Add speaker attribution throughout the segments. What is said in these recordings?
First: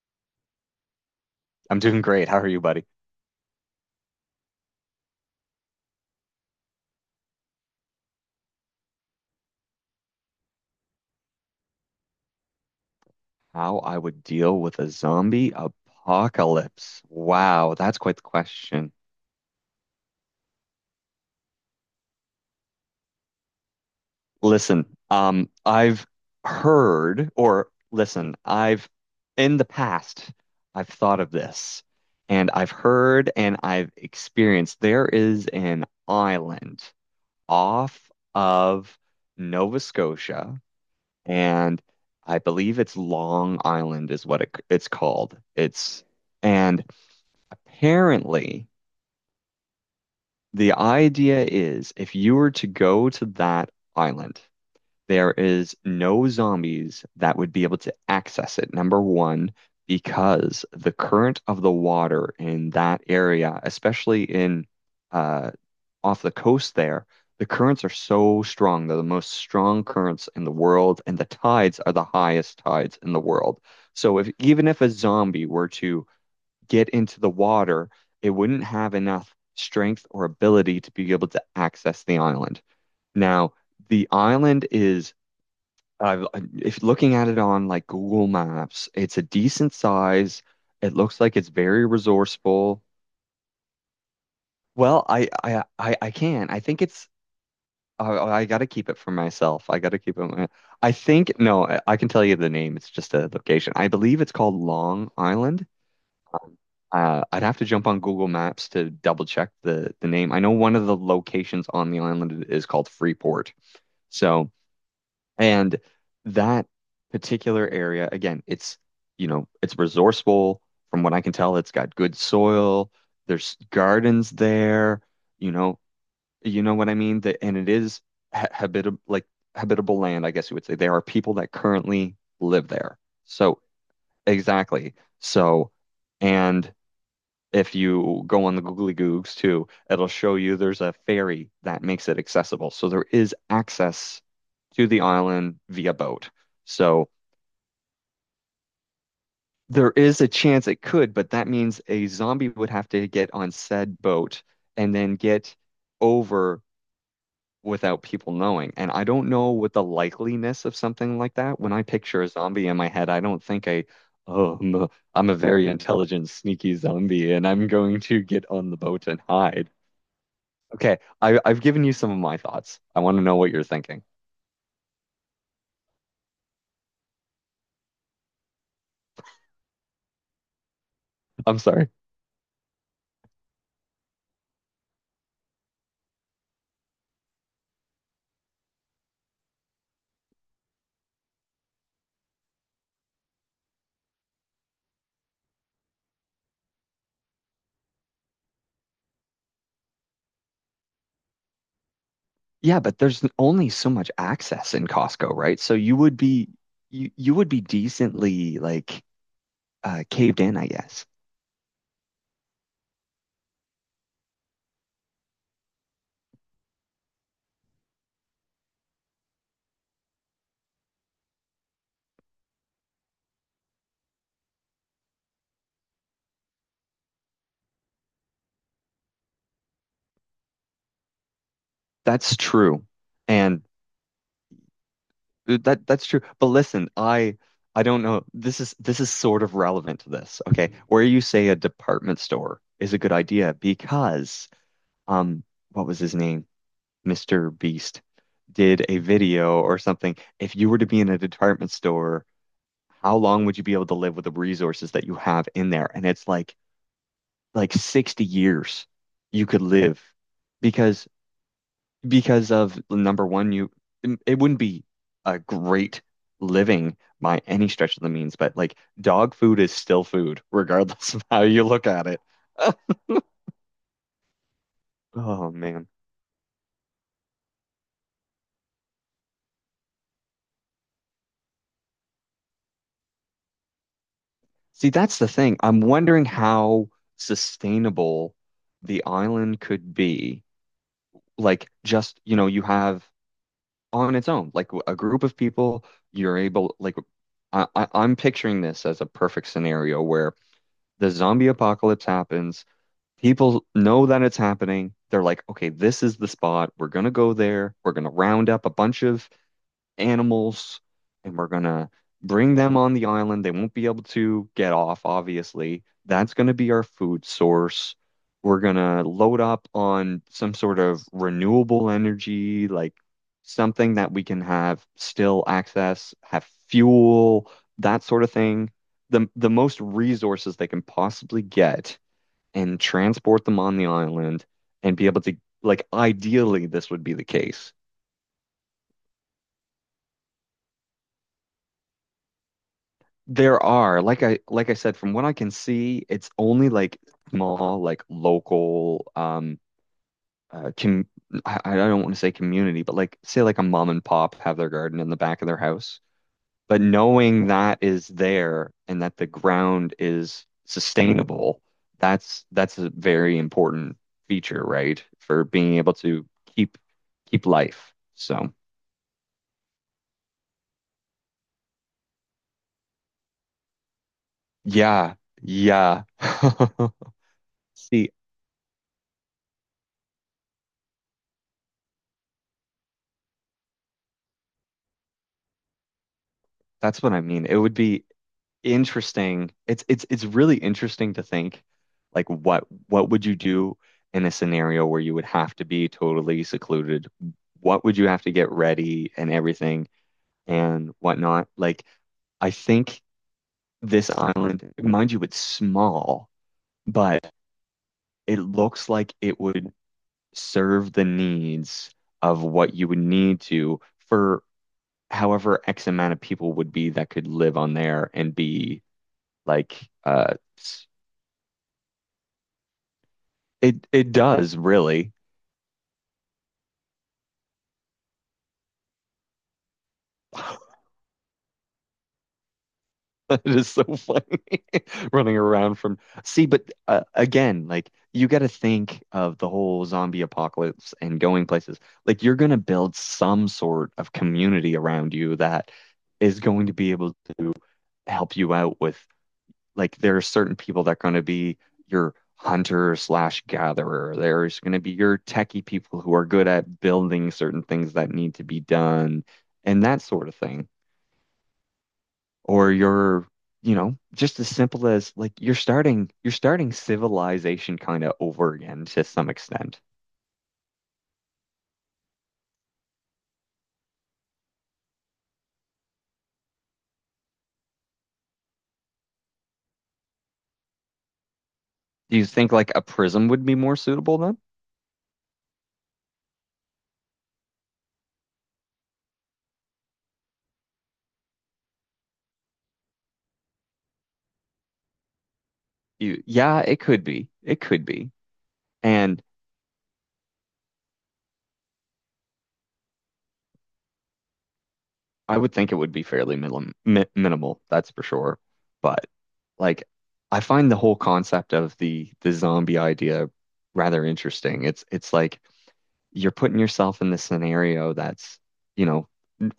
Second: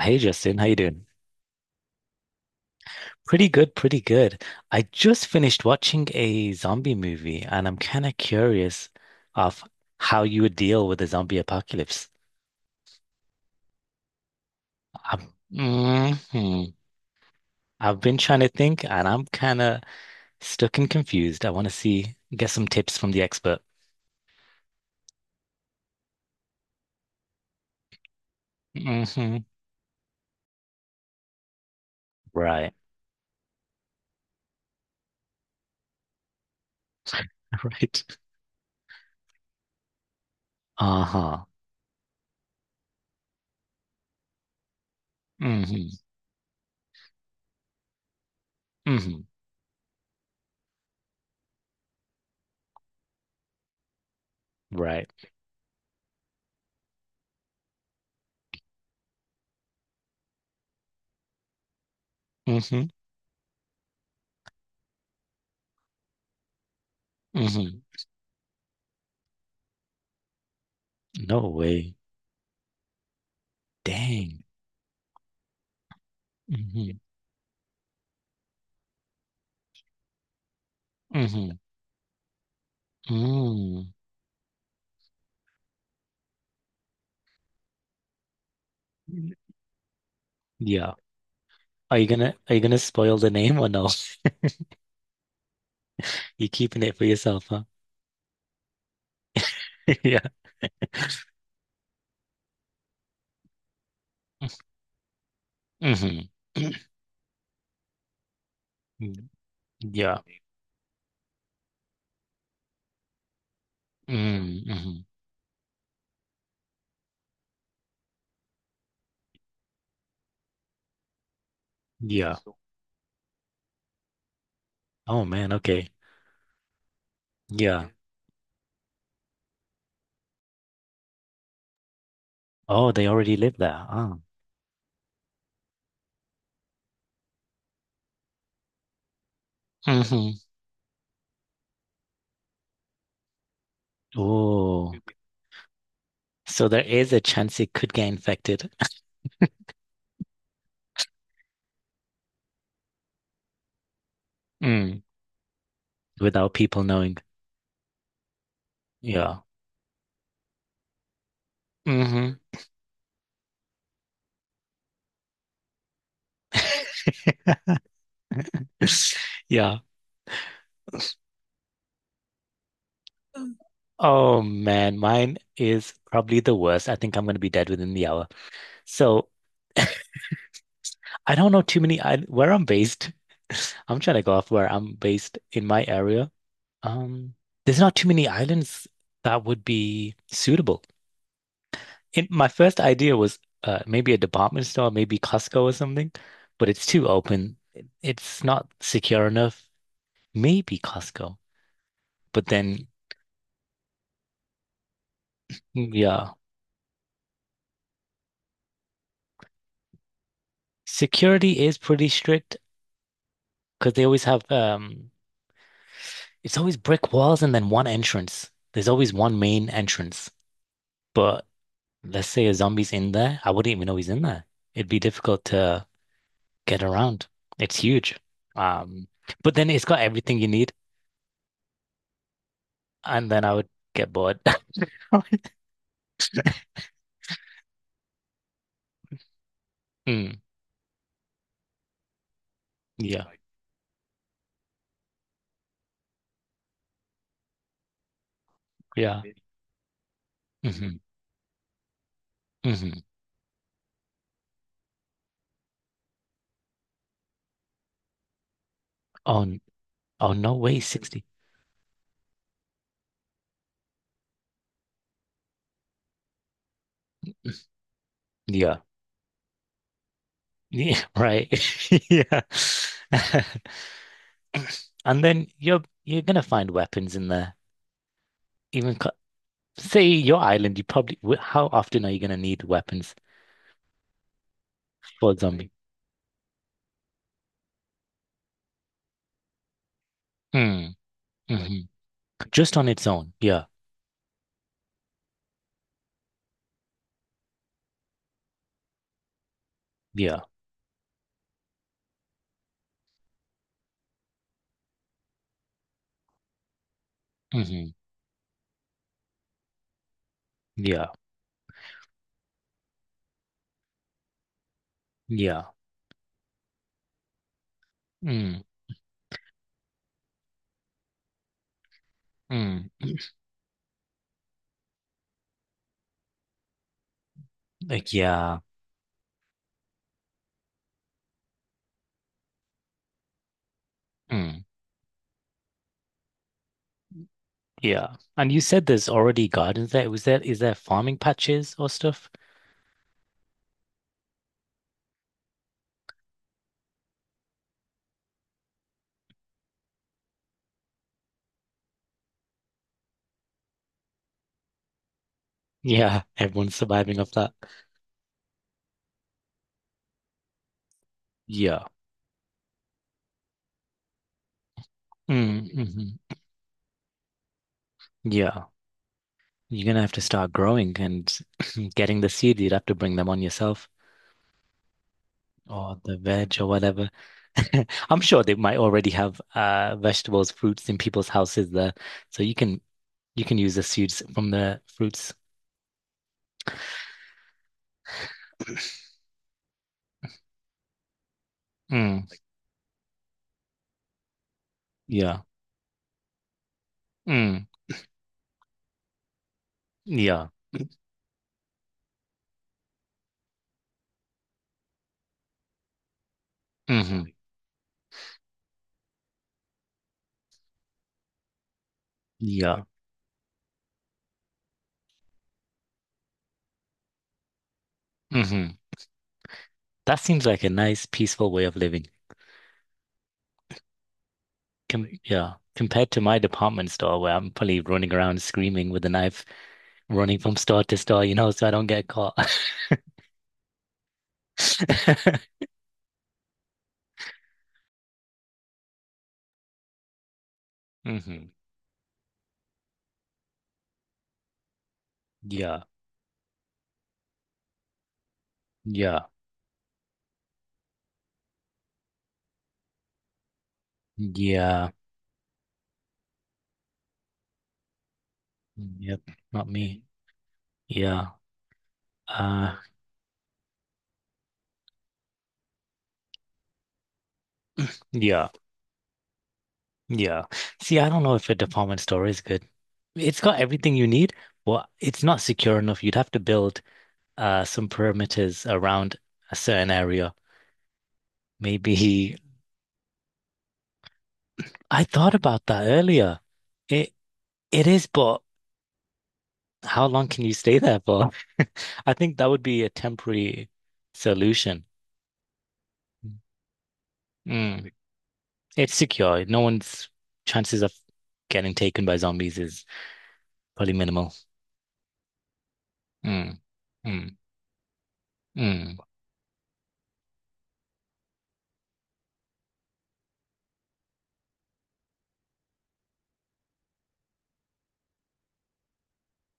Speaker 1: Hey Justin, how you doing?
Speaker 2: I'm doing great. How are you, buddy?
Speaker 1: Pretty good, pretty good. I just finished watching a zombie movie and I'm kind of curious of how you would deal with a zombie apocalypse.
Speaker 2: How I would deal with a zombie
Speaker 1: Mhm.
Speaker 2: apocalypse. Wow, that's
Speaker 1: I've
Speaker 2: quite
Speaker 1: been
Speaker 2: the
Speaker 1: trying to think
Speaker 2: question.
Speaker 1: and I'm kind of stuck and confused. I want to get some tips from the expert.
Speaker 2: Listen, I've heard, or listen, I've
Speaker 1: Hmm.
Speaker 2: in the past, I've thought of this, and I've
Speaker 1: Right,
Speaker 2: heard and I've experienced there is an island off
Speaker 1: right.
Speaker 2: of Nova Scotia,
Speaker 1: Uh-huh.
Speaker 2: and I believe it's Long Island is what it's called.
Speaker 1: Hmm.
Speaker 2: It's and apparently,
Speaker 1: Hmm.
Speaker 2: the idea is if you were to go to that island,
Speaker 1: Right.
Speaker 2: there is no zombies that would be able to access it, number one, because the current of the water in
Speaker 1: Hmm.
Speaker 2: that area, especially in uh, off the coast there, the
Speaker 1: Hmm.
Speaker 2: currents are so strong. They're the most strong currents in the world, and the
Speaker 1: No
Speaker 2: tides are
Speaker 1: way.
Speaker 2: the highest tides in the world. So if
Speaker 1: Dang.
Speaker 2: even if a zombie were to get
Speaker 1: Hmm.
Speaker 2: into the water, it wouldn't have enough strength or ability to be able to
Speaker 1: Hmm.
Speaker 2: access the island. Now,
Speaker 1: Mm.
Speaker 2: the island is, uh, if looking at it on like Google Maps, it's a decent size. It
Speaker 1: Yeah.
Speaker 2: looks like it's very
Speaker 1: Are you gonna
Speaker 2: resourceful.
Speaker 1: spoil the name or no?
Speaker 2: Well, I
Speaker 1: You're
Speaker 2: can. I
Speaker 1: keeping
Speaker 2: think
Speaker 1: it for
Speaker 2: it's.
Speaker 1: yourself, huh?
Speaker 2: I got to keep it for myself. I got to keep
Speaker 1: Yeah.
Speaker 2: it. I think no. I can tell you the name. It's just a location. I believe it's called Long Island.
Speaker 1: Hmm.
Speaker 2: I'd have to jump on Google Maps to double check the
Speaker 1: Yeah.
Speaker 2: name. I know one of the locations on the island is called Freeport. So,
Speaker 1: Mm-hmm.
Speaker 2: and that particular area, again, it's you know, it's resourceful. From what I can tell, it's got good
Speaker 1: Yeah.
Speaker 2: soil. There's gardens there.
Speaker 1: Oh man,
Speaker 2: You know,
Speaker 1: okay.
Speaker 2: you know what I mean? The, and it
Speaker 1: Yeah.
Speaker 2: is ha habitable, like habitable land, I guess you would say. There are people that currently live
Speaker 1: Oh,
Speaker 2: there.
Speaker 1: they already live
Speaker 2: So,
Speaker 1: there. Oh.
Speaker 2: exactly. So, and if you go on the Googly Googs too, it'll
Speaker 1: Hmm.
Speaker 2: show you there's a ferry that makes it accessible. So there is access to
Speaker 1: Oh.
Speaker 2: the island via boat.
Speaker 1: So there
Speaker 2: So
Speaker 1: is a chance it could get infected.
Speaker 2: there is a chance it could, but that means a zombie would have to get on said boat and
Speaker 1: Mm.
Speaker 2: then get
Speaker 1: Without
Speaker 2: over
Speaker 1: people knowing.
Speaker 2: without people knowing. And I don't
Speaker 1: Yeah.
Speaker 2: know what the likeliness of something like that. When I picture a
Speaker 1: Hmm.
Speaker 2: zombie in my head, I don't think I, oh, I'm a very intelligent, sneaky zombie, and I'm going to get on the boat and hide.
Speaker 1: Yeah.
Speaker 2: Okay, I've given you some of my thoughts. I want to know what you're thinking.
Speaker 1: Oh man, mine is probably the worst. I think I'm gonna be dead within the hour. So I don't
Speaker 2: I'm
Speaker 1: know too
Speaker 2: sorry.
Speaker 1: many I where I'm based. I'm trying to go off where I'm based in my area. Um, there's not too many islands that would be suitable. In my first idea was maybe a department store, maybe Costco or something, but it's too open. It's not secure enough. Maybe Costco, but
Speaker 2: Yeah,
Speaker 1: then
Speaker 2: but there's only so much access in Costco, right? So
Speaker 1: mm,
Speaker 2: you would
Speaker 1: yeah,
Speaker 2: be you would be decently like caved in, I guess.
Speaker 1: security is pretty strict because they always have it's always brick walls and then one entrance. There's always one main entrance, but let's say a zombie's in there. I wouldn't even know he's in there. It'd be difficult to get around. It's huge. Um, but then it's got everything you need,
Speaker 2: That's true,
Speaker 1: and then I
Speaker 2: and
Speaker 1: would get bored.
Speaker 2: that that's true. But listen, I don't know. This is sort of relevant to
Speaker 1: Mm,
Speaker 2: this. Okay, where you say a department store is a good
Speaker 1: yeah, like,
Speaker 2: idea because um, what was his name? Mr. Beast did a
Speaker 1: yeah.
Speaker 2: video or something, if you were to
Speaker 1: Hmm.
Speaker 2: be in a department store,
Speaker 1: Hmm.
Speaker 2: how long would you be able to live with the resources that you have in there? And it's like 60 years
Speaker 1: Oh,
Speaker 2: you
Speaker 1: n-
Speaker 2: could live
Speaker 1: oh, no way,
Speaker 2: because
Speaker 1: 60.
Speaker 2: because of number one, you it wouldn't be a great living by any stretch of the means, but like
Speaker 1: Yeah,
Speaker 2: dog food is still food,
Speaker 1: yeah,
Speaker 2: regardless of how
Speaker 1: right.
Speaker 2: you look at it.
Speaker 1: Yeah. And then
Speaker 2: Oh
Speaker 1: you're
Speaker 2: man.
Speaker 1: you're gonna find weapons in there. Even say your island, you probably how often are you gonna need weapons
Speaker 2: See, that's the
Speaker 1: for a
Speaker 2: thing.
Speaker 1: zombie?
Speaker 2: I'm wondering how sustainable the island could be.
Speaker 1: Mm, like,
Speaker 2: Like,
Speaker 1: hmm.
Speaker 2: just, you know, you
Speaker 1: Just on its
Speaker 2: have
Speaker 1: own, yeah.
Speaker 2: on its own, like a group of people, you're able, like, I'm picturing this as a perfect scenario where
Speaker 1: Yeah.
Speaker 2: the zombie apocalypse happens. People know that it's happening. They're like, okay, this is the spot. We're gonna go there.
Speaker 1: Hmm.
Speaker 2: We're gonna round up a bunch of animals
Speaker 1: Yeah.
Speaker 2: and we're gonna bring them on the island. They won't be able to get off,
Speaker 1: Yeah.
Speaker 2: obviously. That's gonna be our food source.
Speaker 1: Mm,
Speaker 2: We're gonna load up on some sort of renewable energy,
Speaker 1: mm.
Speaker 2: like something that we can have still access, have fuel, that
Speaker 1: Like,
Speaker 2: sort of
Speaker 1: yeah.
Speaker 2: thing. The most resources they can possibly get and transport them on the island
Speaker 1: Mm.
Speaker 2: and be able to like ideally this would be the case.
Speaker 1: Yeah. And you said there's already gardens there. Is there farming patches or stuff?
Speaker 2: There are, like I said, from what I can see, it's only like small, like local, uh, com I don't want to say community, but like say like a mom and pop have their garden in the back of their house.
Speaker 1: Yeah. Everyone's
Speaker 2: But
Speaker 1: surviving off
Speaker 2: knowing
Speaker 1: that.
Speaker 2: that is there and that the ground is sustainable,
Speaker 1: Yeah.
Speaker 2: that's a very important feature, right? For
Speaker 1: Mm,
Speaker 2: being able
Speaker 1: mhm.
Speaker 2: to keep keep life. So
Speaker 1: Yeah. You're gonna have to start growing and getting the seed. You'd have to bring them on yourself
Speaker 2: yeah,
Speaker 1: or
Speaker 2: yeah.
Speaker 1: the veg or whatever.
Speaker 2: See,
Speaker 1: I'm sure they might already have vegetables, fruits in people's houses there. So you can use the seeds from the fruits.
Speaker 2: that's what I mean. It would be interesting. It's really interesting to think
Speaker 1: Mm.
Speaker 2: like what would you do in a scenario where you would
Speaker 1: Yeah.
Speaker 2: have to be totally secluded?
Speaker 1: Mm,
Speaker 2: What would you have to get ready and everything
Speaker 1: yeah.
Speaker 2: and whatnot? Like I think this island, mind you, it's small,
Speaker 1: Hmm.
Speaker 2: but it looks like it would serve the needs of what
Speaker 1: Yeah.
Speaker 2: you would need to for however X amount of people would be that could live on there and
Speaker 1: Hmm.
Speaker 2: be like
Speaker 1: That seems like a nice, peaceful way of living.
Speaker 2: It it does
Speaker 1: Com
Speaker 2: really.
Speaker 1: Yeah. Compared to my department store where I'm probably running around screaming with a knife, running from store to store, so I don't get caught.
Speaker 2: It is so funny running around from. See, but again, like you got to think of the whole zombie apocalypse and
Speaker 1: Hmm.
Speaker 2: going places. Like you're going to build some sort of community around you that
Speaker 1: Yeah.
Speaker 2: is going to be able to help you out with.
Speaker 1: Yeah.
Speaker 2: Like there are certain people that are going to be your hunter slash gatherer. There's going to
Speaker 1: Yeah.
Speaker 2: be your techie people who are good at building certain things that need to be
Speaker 1: Yep.
Speaker 2: done
Speaker 1: Not
Speaker 2: and
Speaker 1: me.
Speaker 2: that sort of thing.
Speaker 1: Yeah.
Speaker 2: Or
Speaker 1: Uh,
Speaker 2: you're, you know, just as simple as like you're starting civilization kind of
Speaker 1: yeah.
Speaker 2: over again to some extent.
Speaker 1: Yeah. See, I don't know if a department store is good. It's got everything you need. But it's not secure enough. You'd have to build some perimeters around a certain area.
Speaker 2: Do you
Speaker 1: Maybe
Speaker 2: think like a prism would be more suitable then?
Speaker 1: I thought about that earlier. It it is, but how long can you stay there for? I think that would be a temporary solution.
Speaker 2: You, yeah, it could be. It could
Speaker 1: Mm.
Speaker 2: be.
Speaker 1: It's
Speaker 2: And
Speaker 1: secure. No one's chances of getting taken by zombies is probably minimal.
Speaker 2: I would think it would be fairly
Speaker 1: Mm, mm,
Speaker 2: minimal, that's for sure.
Speaker 1: mm.
Speaker 2: But like I find the whole concept of the zombie idea rather interesting. It's like you're putting yourself in this scenario that's, you know,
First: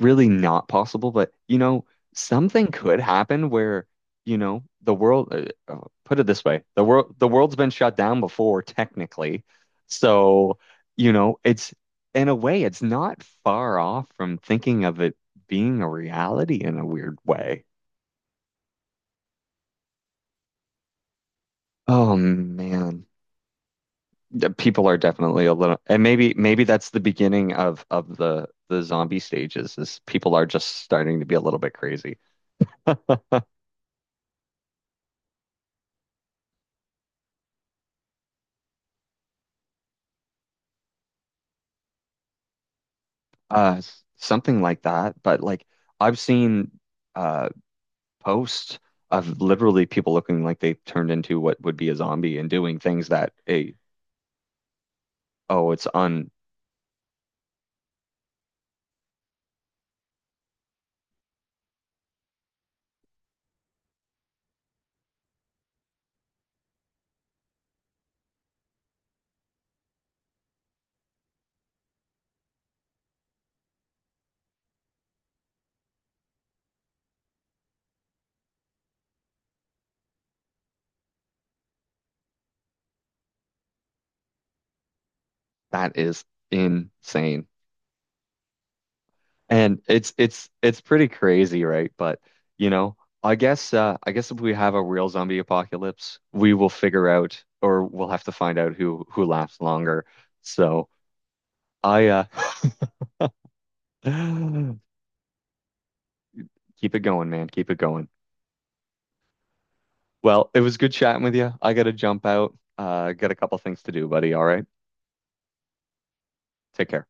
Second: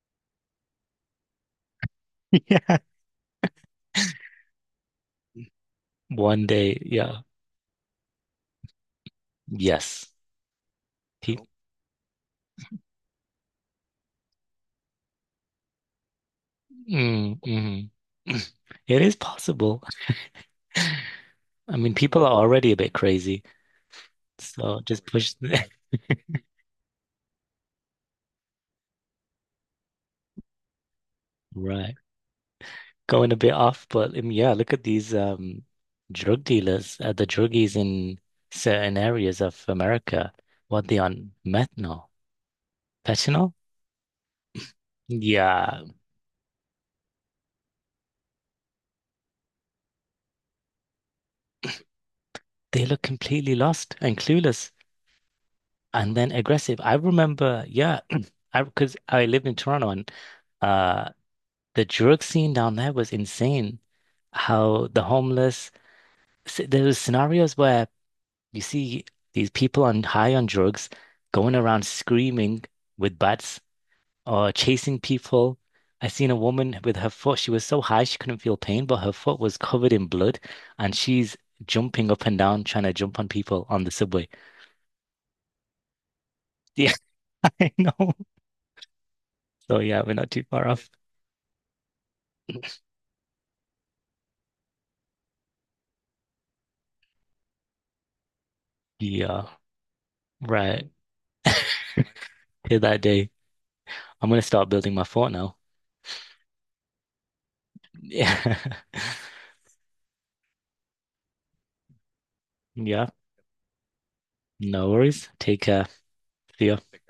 Speaker 2: really not possible, but you know, something
Speaker 1: Yeah.
Speaker 2: could happen where, you know, the world uh, put it this
Speaker 1: One
Speaker 2: way,
Speaker 1: day, yeah.
Speaker 2: the world's been shut down before technically.
Speaker 1: Yes.
Speaker 2: So, you
Speaker 1: Pe
Speaker 2: know, it's in a way it's not far off from thinking of it being a reality in a weird
Speaker 1: Mm,
Speaker 2: way.
Speaker 1: mm. It is possible. I mean,
Speaker 2: Oh
Speaker 1: people are already a bit
Speaker 2: man.
Speaker 1: crazy.
Speaker 2: The
Speaker 1: So
Speaker 2: people are
Speaker 1: just push.
Speaker 2: definitely a little, and maybe maybe that's the beginning of the zombie stages is people are just starting to be a little bit
Speaker 1: Right.
Speaker 2: crazy.
Speaker 1: Going a bit off, but yeah, look at these drug dealers, the druggies in certain areas of America. What they on methanol, fentanyl?
Speaker 2: Something like that. But like
Speaker 1: Yeah,
Speaker 2: I've seen uh posts of literally people looking like they turned into what would be a zombie and doing
Speaker 1: they look
Speaker 2: things that
Speaker 1: completely
Speaker 2: a
Speaker 1: lost and clueless
Speaker 2: oh it's
Speaker 1: and
Speaker 2: un
Speaker 1: then aggressive. I remember, yeah, I because I lived in Toronto and uh the drug scene down there was insane. How the homeless there was scenarios where you see these people on high on drugs going around screaming with bats or chasing people. I seen a woman with her foot. She was so high she couldn't feel pain, but her foot was covered in blood, and she's jumping up and down trying to jump on people on the subway.
Speaker 2: that is
Speaker 1: Yeah,
Speaker 2: insane.
Speaker 1: I know. So
Speaker 2: And
Speaker 1: yeah, we're not too far
Speaker 2: it's
Speaker 1: off.
Speaker 2: pretty crazy, right? But you know, I guess if we have a real zombie apocalypse, we will figure out or we'll have to find out who
Speaker 1: Yeah,
Speaker 2: lasts longer.
Speaker 1: right.
Speaker 2: So I
Speaker 1: Till that day, I'm gonna start building my fort now.
Speaker 2: keep it going, man. Keep it going.
Speaker 1: Yeah,
Speaker 2: Well, it was good chatting with you. I gotta jump out.
Speaker 1: yeah.
Speaker 2: Got a couple things to do, buddy. All right.
Speaker 1: No worries. Take care. See ya.
Speaker 2: Take care.